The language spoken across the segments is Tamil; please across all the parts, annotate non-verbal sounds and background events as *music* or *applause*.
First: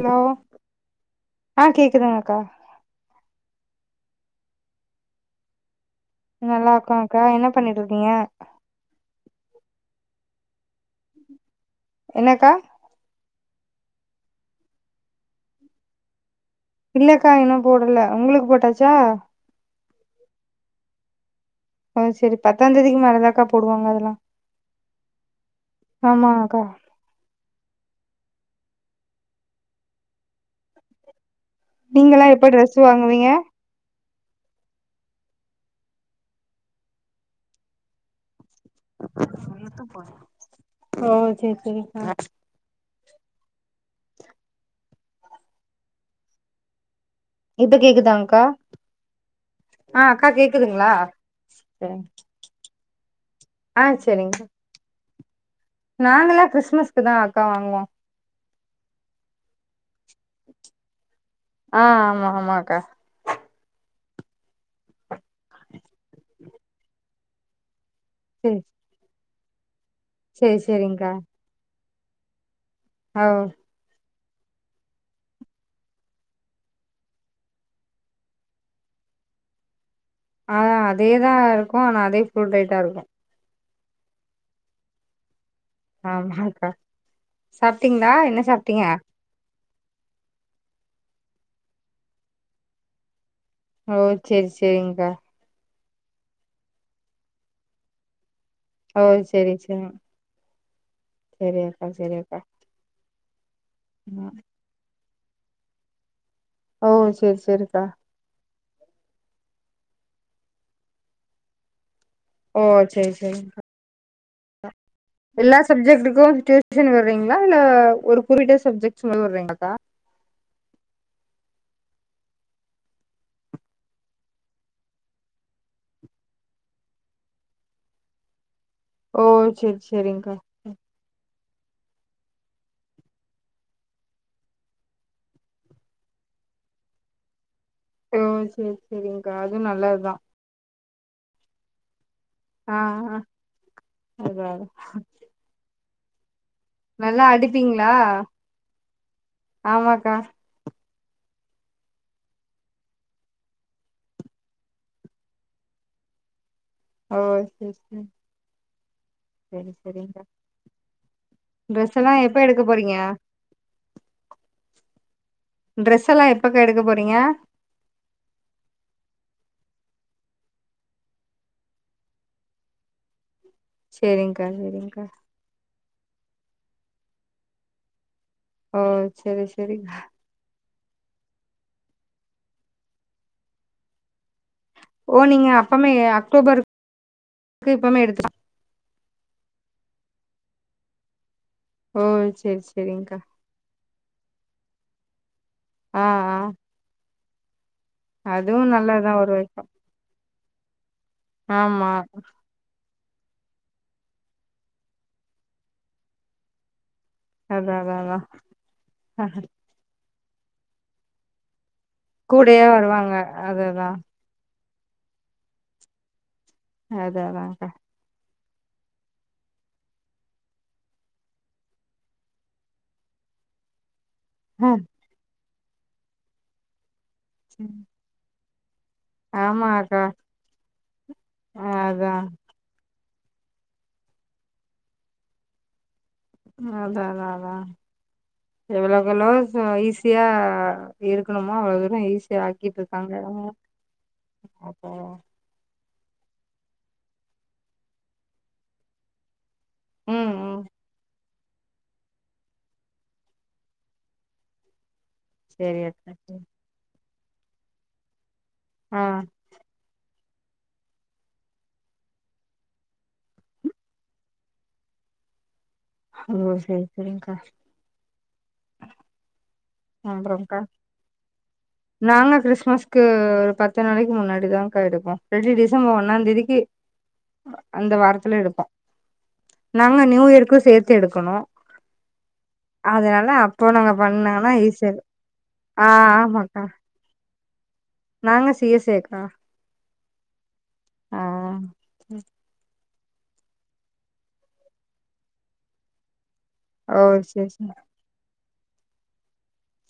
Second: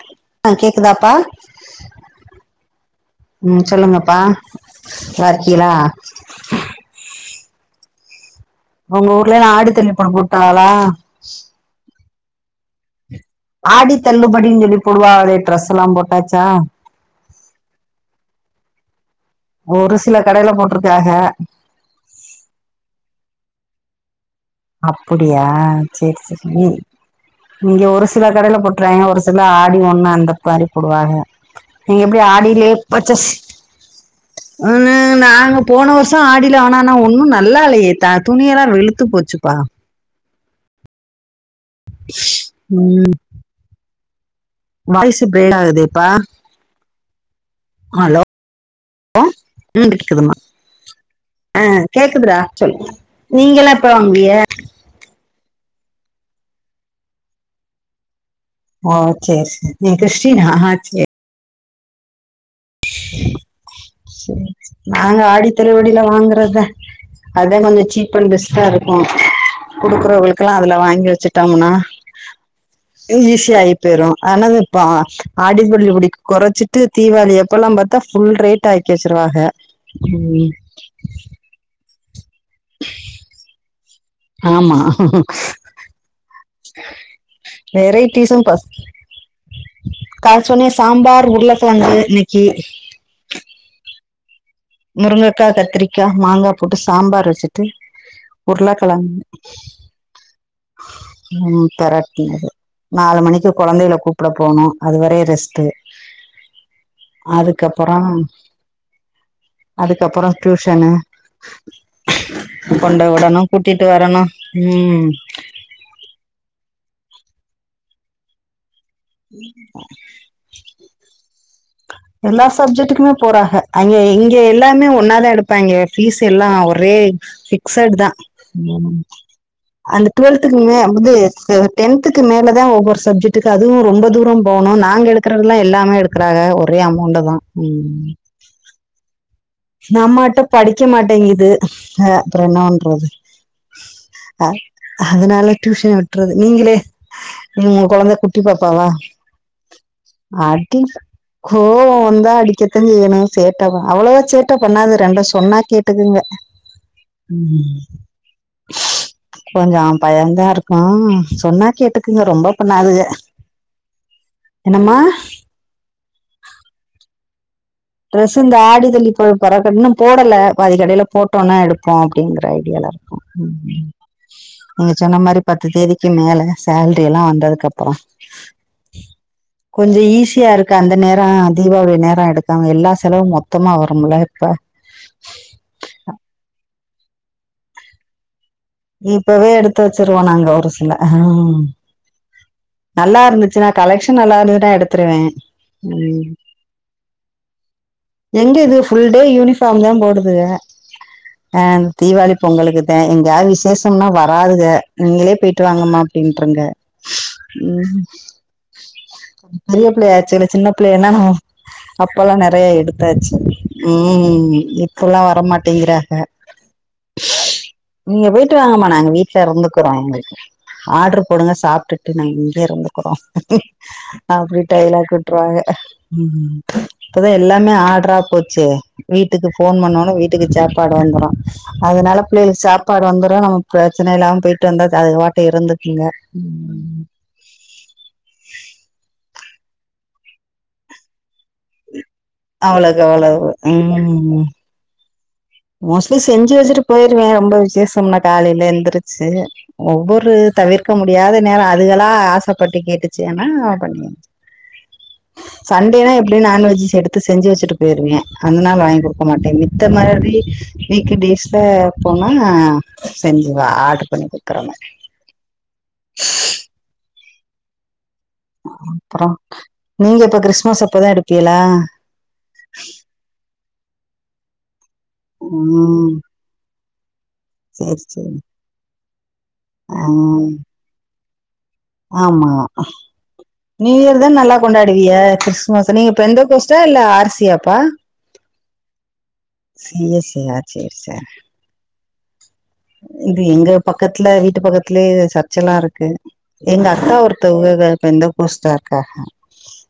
ஹலோ ஆ கேக்குதாப்பா ஆ கேக்குதுங்கக்கா ம் சொல்லுங்கப்பா நல்லாருக்கீளா நல்லா இருக்கோ அக்கா என்ன பண்ணிட்டு இருக்கீங்க உங்க ஊர்லே நா ஆடி தள்ளி பாக்க உட்டாங்களா என்னக்கா ஆடி தள்ளுபடின்னு சொல்லி போடுவாகளே ட்ரெஸ் எல்லா போட்டாச்சா இல்லக்கா இன்னு போடல உங்களுக்கு போட்டாச்சா ஒரு சில கடைல போட்ருக்காக ஓ செரி பத்தா தேதிக்கு மேல தா கா போடுவாங்க அதெல்லா அப்புடியா சேர் ஆமாக்கா சேரி இங்க ஒரு சில கடைல போட்ருவாய்ங்க ஒரு சில ஆடி ஒண்ணு அந்த மாறி போடுவாங்க நீங்க எப்டி நீங்கல்லா எப்ப ஆடிலே ட்ரெஸ் பச்சஸ் வாங்குவீங்க ம்ம் நாங்க போன வருஷோ ஆடியில ஆனனா ஒண்ணு நல்லா இல்லையே துணியலா வெளுத் ஓ சேர் சேரி ம் வாயிசு பிரேக் ஆகுதேப்பா இப்ப ஹலோ கேக்குதாங்கா ம் கேக்குதுமா ஆ சரிங்க. கேக்குதுடா சொல்லுங்க நீங்க எல்லா எப்ப ஆ வாங்குவீங்க சரிங்க நாங்கல்லா கிறிஸ்மஸ்கு தா அக்கா வாங்குவோ ஓ சேரி சேரி நீ கிருஷ்டினா சேரி ஆ ஆமா ஆமாக்கா சேரி நாங்க ஆடி தள்ளுபடில வாங்கறதுத அதா கொஞ்ச சீப் அண்ட் சரி பெஸ்ட்டா இருக் குடுக்குறவங்களுக்கல்லா சரி அதுல வாங்கி சரிங்க்கா வச்சுட்டோம்னா ஓ ஈஸியா ஆய் போய்ரு ஆனதுப்ப ஆடிதள்ளுபடிக்கு கொறைச்சிட்டு தீபாவளி அப்பல்லா பாத்தா ஃபுல் ரேட் டா ஆக்கி வச்சிருவாக ம் ஆ அதேதா இருக்கு ஆனா அதே ஃபுல் ரேட்டா இருக்கு ஆமா ஆமா வெரைடிஸ்ஸும் பஸ் சாப்ட்டீங்க கா சொன்னே சாம்பார் உருளக்கிழங்கு இன்னைக்கு ஓ செரி சேரிங்கா கா கத்திரிக்கா மாங்கா போட்டு சாம்பார் வச்சிட்டு ஓ உருளக்கழங்கு செரி செரி செரி ம் அக்கா செரி அக்கா பெரட்னது நாலு மணிக்கு கொழந்தைக்கள கூப்ட போணு அதுவர ரெஸ்ட் ஓ செரி செரிக்கா அதுக்கப்புறம் அதுக்கப்பறோ டியூஷனு ஓ செரி கொண்டோய் உடணு செரிங்க்கா கூட்டிட்டு வரணு ம் எல்லா சப்ஜெக்டுக்கு டியூஷன் வர்றீங்களா இல்ல ஒரு குறிட்ட சப்ஜெக்ட் எல்லா சப்ஜெக்டுக்குமே போறாங்க அங்க இங்க எல்லாமே ஒன்னாதா எடுப்பாங்க ஃபீஸ் எல்லா ஒரே பிக்ஸைட் தா ஓ சேரி சேரிங்கா ன்ன வந்து டென்துக்கு மேலதா ஒவ்வொரு சப்ஜெக்டக்கு அது அதுவு ரொம்ப தூரோ போனு நாங்க எடுக்கறதுல்ல எல்லாமே எடுக்குறாங்க ஒரே அமௌண்ட் தா ம் ஓ சேரி சேரிங்க்கா அதுவு நல்லாதுதா நம்மாட்ட படிக்க மாட்டேங்குது ஆ அப்புறோ என்ன ஆ பன்றறது ஆ அதா அ அதா அதனால டியூஷன் விட்டுறது நீங்களே நல்லா ஆ மூனு அடிப்பீங்களா கொழந்த குட்டி பாப்பாவா ஆமாக்கா அடி கோவோ வந்தா அடிக்கத்தா செய்யணு சேட்டா அவ்ளோவ சேட் ட பண்ணாது ரெண்டு சொன்னா கேட்டுக்குங்க ஆ சரி சரி கொஞ்சு பயந்தா இருக்கு சொன்னா ட்ரெஸ் எல்லா கேட்டுக்குங்க எப்ப ரொம்ப எடுக்க போறீங்க பண்ணாதுக என்னம்மா ட்ரெஸ் எல்லா எப்பாக்கா எடுக்க போறீங்க ட்ரெஸ் இந்த ஆடிதள்ளுபடி பற இன்னு போடல அது கடையில போட்டோன்னா எடுப்போ அப்படிங்கிற ஐடியாலா ம் ம் செரிங்க்கா நீங்க செரிங்க்கா சொன்ன மாரி பத்து தேதிக்கு மேல சேல்ரி எல்லா வந்ததுக்கு அப்புறோ ஓ செரி செரிக்கா கொஞ்சு ஈஸியா இருக்கு அந்த நேரோ தீபாவளி நேரோ எடுத்து நாங்க எல்லா செலவு மொத்தமா வரும்ல இப்ப ஓ நீங்க அப்பமே அக்டோபருக்கு இப்பவுமே எடுத்து இப்பவே எடுத்து வச்சிருவோ நாங்க ஒரு சில ஓ செரி செரி நல்லா இருந்துச்சுன்னா கலெக்ஷன் நல்லா இருந்துட்டா எடுத்துருவே ஆ ஆ எங்க அதுவு இது நல்லாதா ஃபுல்டே ஒரு வகைக்கு யூனிபார்ம் தா போடுதுக அ ஆமா தீபாவளி பொங்குளுக்குதா எங்கயாவது விசேஷம்னா வராதுக நீங்களே போய்டிட்டு வாங்கமா அப்படின்ருங்க அதா அதா ம் அதா பெரிய புள்ளைய ஆச்சுல்ல சின்ன புள்ளையன்னா நம்ம அப்பல்லா கூடயே நெறைய வருவாங்க எடுத்தாச்சு அதுதா ம் இப்பல்லா வரமாட்டேங்கிறாங்க அத அதான்கா நீங்க போயிட்டு வாங்கம்மா நாங்க வீட்டுல இருந்துக்குறோ உங்களுக்கு ஆர்டரு போடுங்க சாப்பிட்டு டு நா இங்கேயே இருந்துக்குறோ அப்படி டையலாக்கு விட்ருவாங்க ம் இப்பதா எல்லாமே ஆட்ரா போச்சே வீட்டுக்கு ஆமா போன் அக்கா பண்ணோனே வீட்டுக்கு சாப்பாடு வந்துரு அதா அதனால பிள்ளைகள் சாப் சப்பாடு வந்துரு நம்ம பிரச்சனை இல்லாம போயிட்டு வந்த அது பாட் இருந்துக்குங்க அத அதா அதா எவ்வளவுக்கேவளோ ஈஸியா இருக்கணுமா அவ்வளவுதுறோ ஈஸியா ஆக்கிட்டு அவ்வளவுக்கு இருக்காங்க அவ்வளவு அவ்வளோதா ம் அப்ப மோஸ்ட்லி செஞ்சு வச்சுட்டு போயிருவே ரொம்ப விசேஷம்ன காலையில எழுந்தருச்சு ம் ஒவ்வொரு ம் தவிர்க்க முடியாத நேரோ அதுகல்லா ஆசப்பட்டு கேட்டுச்சுன்னா பண்ணி வெச்சு செரி சண்டே அக்கா செரி எப்படியு நான்வெஜ்ஸ் எடுத் செஞ்சு வச்சுட்டு போயிருவே அதநாளே ஆ வாங்கி கொடுக்க மாட்டே மித்த மாரி விக்கெண்டு டேஸ்ல போனா செஞ்சு வா ஆர்டரு பண்ணி குடுக்குற மாரி ஓ சேரி சேரிங்க்கா அப்பறோ நீங்க எப்போ கிறிஸ்மஸ் அப்பதா எடுப்பிங்கலா நாங்களு கிறிஸ்மஸ்க்கு ஒரு பத்து நாளைக்கு முன்னாடி தாங்கா எடுப்போ இல்லா டி டிசம்பர் ம் ஒன்னா தேதிக்கு அந்த சேரி சேரி வாரத்துல எடுப்போ நாங்க ஆ நியூ இயருக்கு சேர்த்து எடுக்கணு ஆமா அதனால அப்போ நாங்க நியூ இயர் தா பண்ணாங்கன்னா நல்லா கொண்டா ஈஸியா இருக்கு விய ஆ கிறிஸ்துமஸ் நீங்க பெந்த ஆமாக்கா கோஸ்டா இல்ல ஆர்சியாப்பா நாங்க சியேசேக்கா சியேசேயா சேர் சேர் ஆ இது எங்க பக்கத்துல வீட்டு பக்கத்துலயே சர்ச் எல்லா இருக்கு எங்க ஓ அக்கா சேரி சேரி ஒருத்தோக பெந்த கோஸ்டா இருக்காக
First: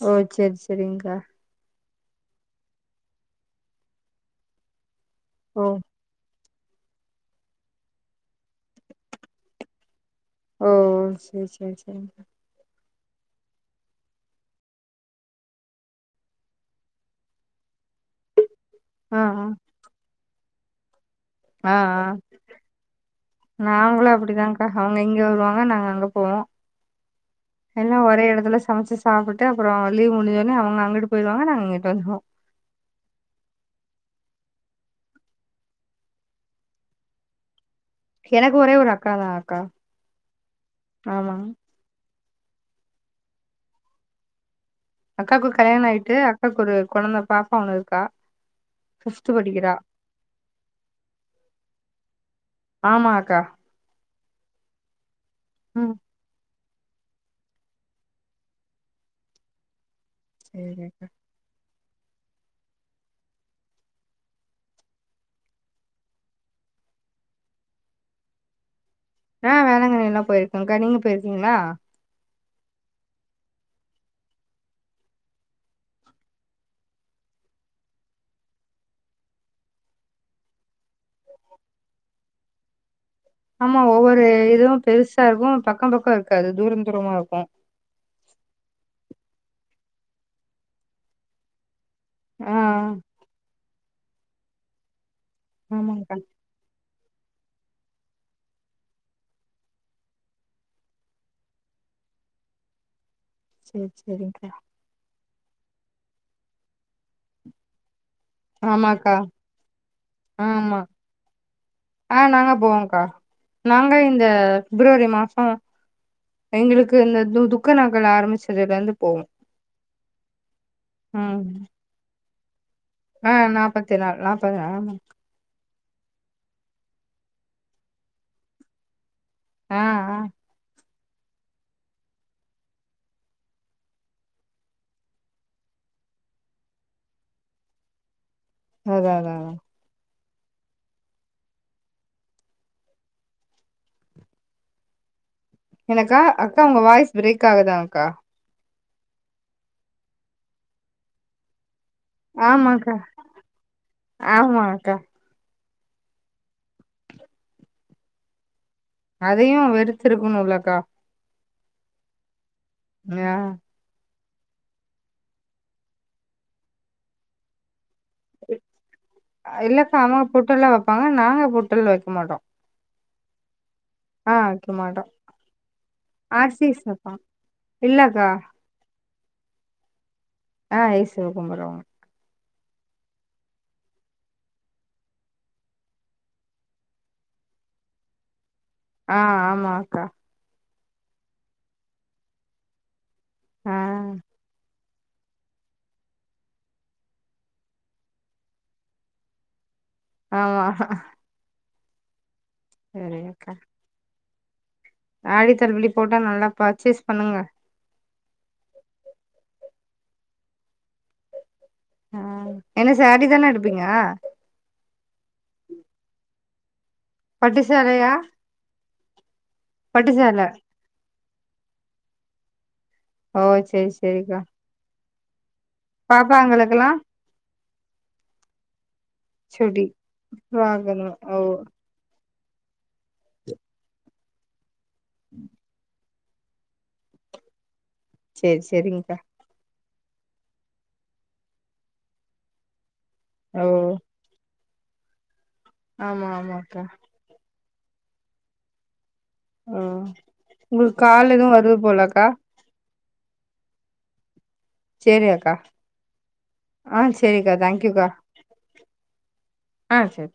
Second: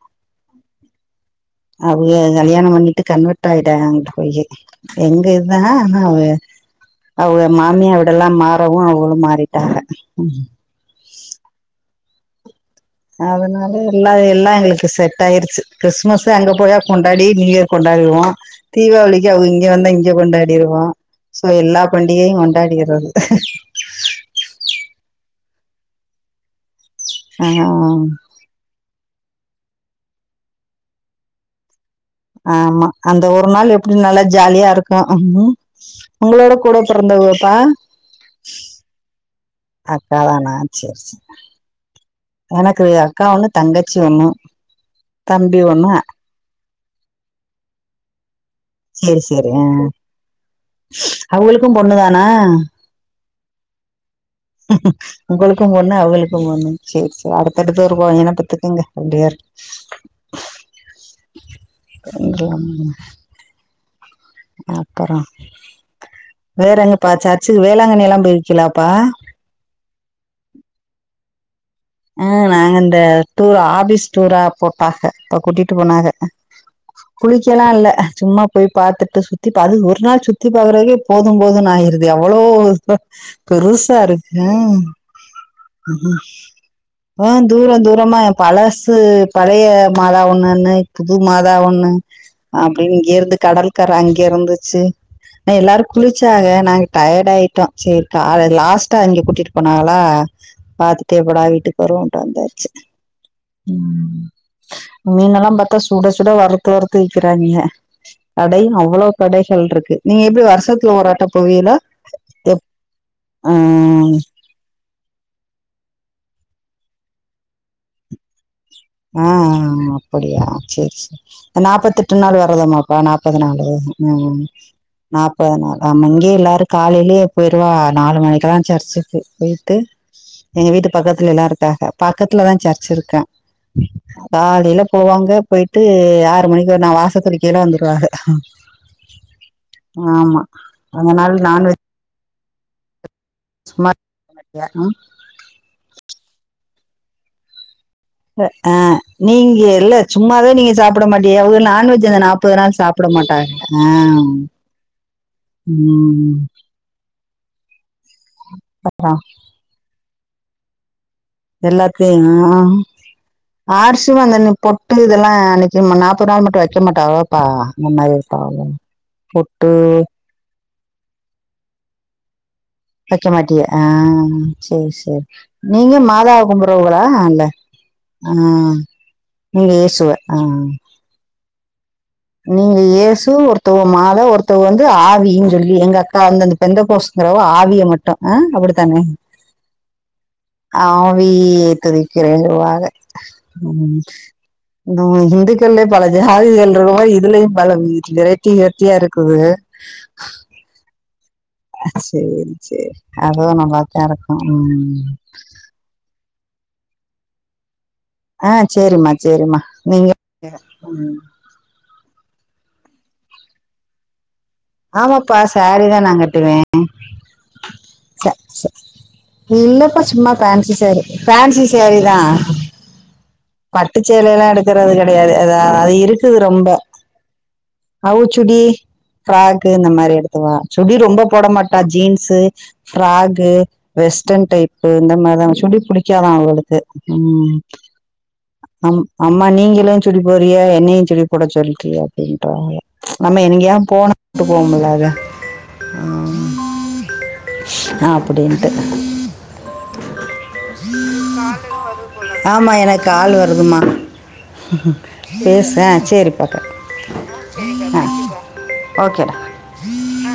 ஓ சேரி சேரிங்கா அவுக கல்யாணம் பண்ணிட்டு கன்வெர்ட் ஆயிடாக அங்குட்டு போய் எங்க நா ஓ நாவே அவுங்க மாமிய வீடல்லா மாறவு அவகளு மாறிட்டாங்க ஓ சேரி சேரி சேரி அதனால எல்லா எல்லா எங்களுக்கு செட் ஆயிருச்சு கிறிஸ்மஸ் அங்க போயி கொண்டாடி நியூ இயர் கொண்டாடிவோ ஆ தீபாவளிக்கு அவுங்க ஆ இங்க வந்தா இங்க கொண்டாடிடுவோ ஆ ஆ நாங்களு அப்டிதான்க் அவுங்க இங்க வருவாங்க நாங்க அங்க போவோ ஆ எல்லா ஒரே எடத்துல சமச்சி சா சாப்புட்டு அப்றோ லீவ் முடிஞ்சோனே அவுங்க அங்கட்டு போயிருவாங்க நாங் இங்கிட்டு வந்துருவோ ஆமா அந்த ஒரு நாள் எப்டி நல்லா ஜாலியா இருக்கு உங்களோட கூட பிறந்தவுப்பா எனக்கு ஒரே ஒரு அக்கா தா அக்கா அக்கா தானா சேரி சேரி ஆமா எனக்கு அக்கா ஒன்னு தங்கச்சி ஒண்ணு அக்காக்கு தம்பி கல்யாணம் ஒண்ணு ஆயிட்டு அக்காவுக்கு ஒரு குழந்த பாப்பா ஒண்ணு இருக்கா சேரி ஃபிப்த் சேரி படிக்கிறா அவுங்களுக்கு பொண்ணு தானா ஆமா அக்கா உங்களுக்கு ம் பொண்ணு அவங்களுக்கு பொண்ணு சேரி சேர் அடுத்தடுத்து ஒரு பையன பெத்துக்கங்க ரெண்டு பேரு சேரி அக்கா *unintelligible* அப்பறோ வேறங்கிப்பா சர்ச்சுக் வேளாங்கண்ணி எல்லா போய்க்கலாப்பா ஆ வேளங்கண்ணி எல்லா போயிருக்கங்க்கா நீங்க போயிருக்கீங்களா ஆ நாங்க இந்த டூர் ஆபீஸ் டூரா போட்டாங்க அப்ப கூட்டிட்டு போனாங்க குளிக்கலா இல்ல சும்மா போய் பாத்துட்டு சுத்தி பாத்து அது ஒரு நாள் சுத்தி பாக்குறத்துக்கே போது போது ஆயிருது எவ்ளோ ஆமா ஒவ்வொரு இதுவு பெருசா இருக்கு பக்க பக்கோ இருக்காது தூரம் தூரமா ஆ இருக்கு தூர தூரமா எ பழசு பழைய மாதா ஒண்ணுன்னு புது மாதா ஒண்ணு ஆ அப்டின் இங்கே இருந்து கடல் கர அங்க இருந்துச்சு ஆ எல்லாரு ஆமாக்கா குளிச்சாங்க நாங்க டயர்ட் ஆயிட்டா சேரி அத லாஸ்ட்டா அங்க கூட்டிட்டு போனாகலா பாத்துட்டே ஒடாவீட்டு பொறவுன்ட்டு வந்தாச்சு சேரி சேரிக்கா மீன்னெல்லாம் பாத்தா சுட சுட வறுத்து வறுத்து விக்கறாய்ங்க கடையும் அவ்வளவு ஆமாக்கா கடைகள் இருக்கு நீங்க எப்டி ஆமா வருஷத்துல ஒருராட்ட பேவியிங்கலா ஆ நாங்க எப் போவோங்க்கா நாங்க ஆஹ் இந்த பிப்ரவரி மாசோ எங்களுக்கு இந்த துக்க நாக்கல் ஆரம்பிச்சதுல இருந்து போவோ அ ஆ அப்படியா செரி செரி ம் நாப்பத் எட்டு நாள் வேரதமா பா ஆ நாப்பது நாலு நாப்பத்தி உஉ நாள் நாப்பது நாள் ஆமா நாப் பனா ஆமா இங்கயே எல்லாரு காலேலே போயிருவா நாலு மணிக்குல்லா சர்ச்சிக்கு போயிட்டு ஆ ஆ எங்க வீட்டு பக்கத்துல எல்லா இருக்காங்க பக்கத்துல தா சர்ச் இருக்கா காலேல போவாங்க போயிட்டு ஆறு மணிக்கு ஒரு நா வாச தோளிக்கேழ வந்துருவாக ம் அதா அதா அதா ஆமா அதனால நான்வெஜ் சுமார் எனக்கா அக்கா உங்க வாய்ஸ் பிரேக் ஆகுதா அக்கா ஆ நீங்க இல்ல சும்மாவே நீங்க சாப்ட மாட்டீய அவுங்க நான்வெஜ் இந்த நாப்பது நாள் ஆமாக்கா சாப்ட மாட்டாக அ ஆமா அக்கா உம் பட்றா அதையு வெறுத்துருக்குணு உள்ளக்கா எல்லாத்தையு ஆ ஞா ஆர்சியு அந்தன்ன பொட்டு இதெல்லா அன்னைக்கு மன்னா நாற்பது நாள் மட்டு வைக்க மாட்டா அவ்லப்பா முன்னாரு தாயன் பொட்டு ஆ போட்டலா பா நாங்க ஹோட்டல் வைக்க மாட்டோ வைக்க மாட்டீ ஆ ஆ வைக்க சேரி மாட்டோ சேரி நீங்க மாதா ஆர்சிஸ் கும்புறோவ்ளா வைப்பாங்க இல்ல இல்லக்கா ஆ நீ வேசுவ அ ஐஸ்சுவ கும்டுறோ நீங்க ஏயேசு ஒருத்தவ மால ஒருத்தங்க வந்து ஆவின்னு சொல்லி எங்க அக்கா வந்து அந்தப் பெந்தேகோஸ்ங்கிறவ ஆவிய மட்டு அ அப்டித்தானே ஆ ஆமாக்கா ஆவி துதிக்கிறேன்னுவாக அ ஆ உம் இன்னோ இந்துக்கள்யே பல ஜாதிகள் இருக்குறமாறி இதுலயு பல *unintelligible* வெரேட்டி வெர்ட்டியா இருக்குது ஆமா சேரி சேரி சரி அதவு நம் பாத்தே இருக்கோ உம் ஆடித்தள்ளுபடி போட்டா நல்லா பர்ச்சேஸ் பண்ணுங்க ஆ சேரிம்மா சேரிமா நீங்க ஆ என்ன சடி தான எடுப்பீங்க ஆமாப்பா சேரி தா நா கட்டுவ பட்டு சேலையா ச ச இல்லப்பா பட்டு சும்மா சேல பேன்சி சேரி போன்சி சேரி தா ஓ சரி பட்டு சேல சரிக்கா எல்லா எடுக்கறது கெடையாது ஏதா அது இருக்குது ரொம்ப பாப்பாங்களுக்கெல்லா அவ்வசுடி பிராக்கு சுடி இந்த மாரி எடுத்துவா சுடி வாங்கணு ரொம்ப ஓ போட மாட்டா ஜீன்ஸ் ஃப்ராக்கு வெஸ்டர்ன் டைப்பு இந்த மாதிரிதா சுடி புடி *unintelligible* அவ்ளத்து உம் சரி அம் சரிங்க்கா அம் யம்மா நீங்களு சுடி போறிய என்னையு சுடி போட சொல்லறிய அப்டின்றாய நம்ம ஓ எங்காயா போனா போட்டு போவோமில்ல அதா ஆமா ஆமாக்கா அப்டின்டு ஆ ஒங்ளுக் கால் எதுவு வருது போலக்கா ஆமா எனக்கு கால் வருதுமா சரி அக்கா பேச சேரிப்பா கட் ஆ சேரிக்கா தேங்க்யூக்கா ஓகேடா ஆ சரி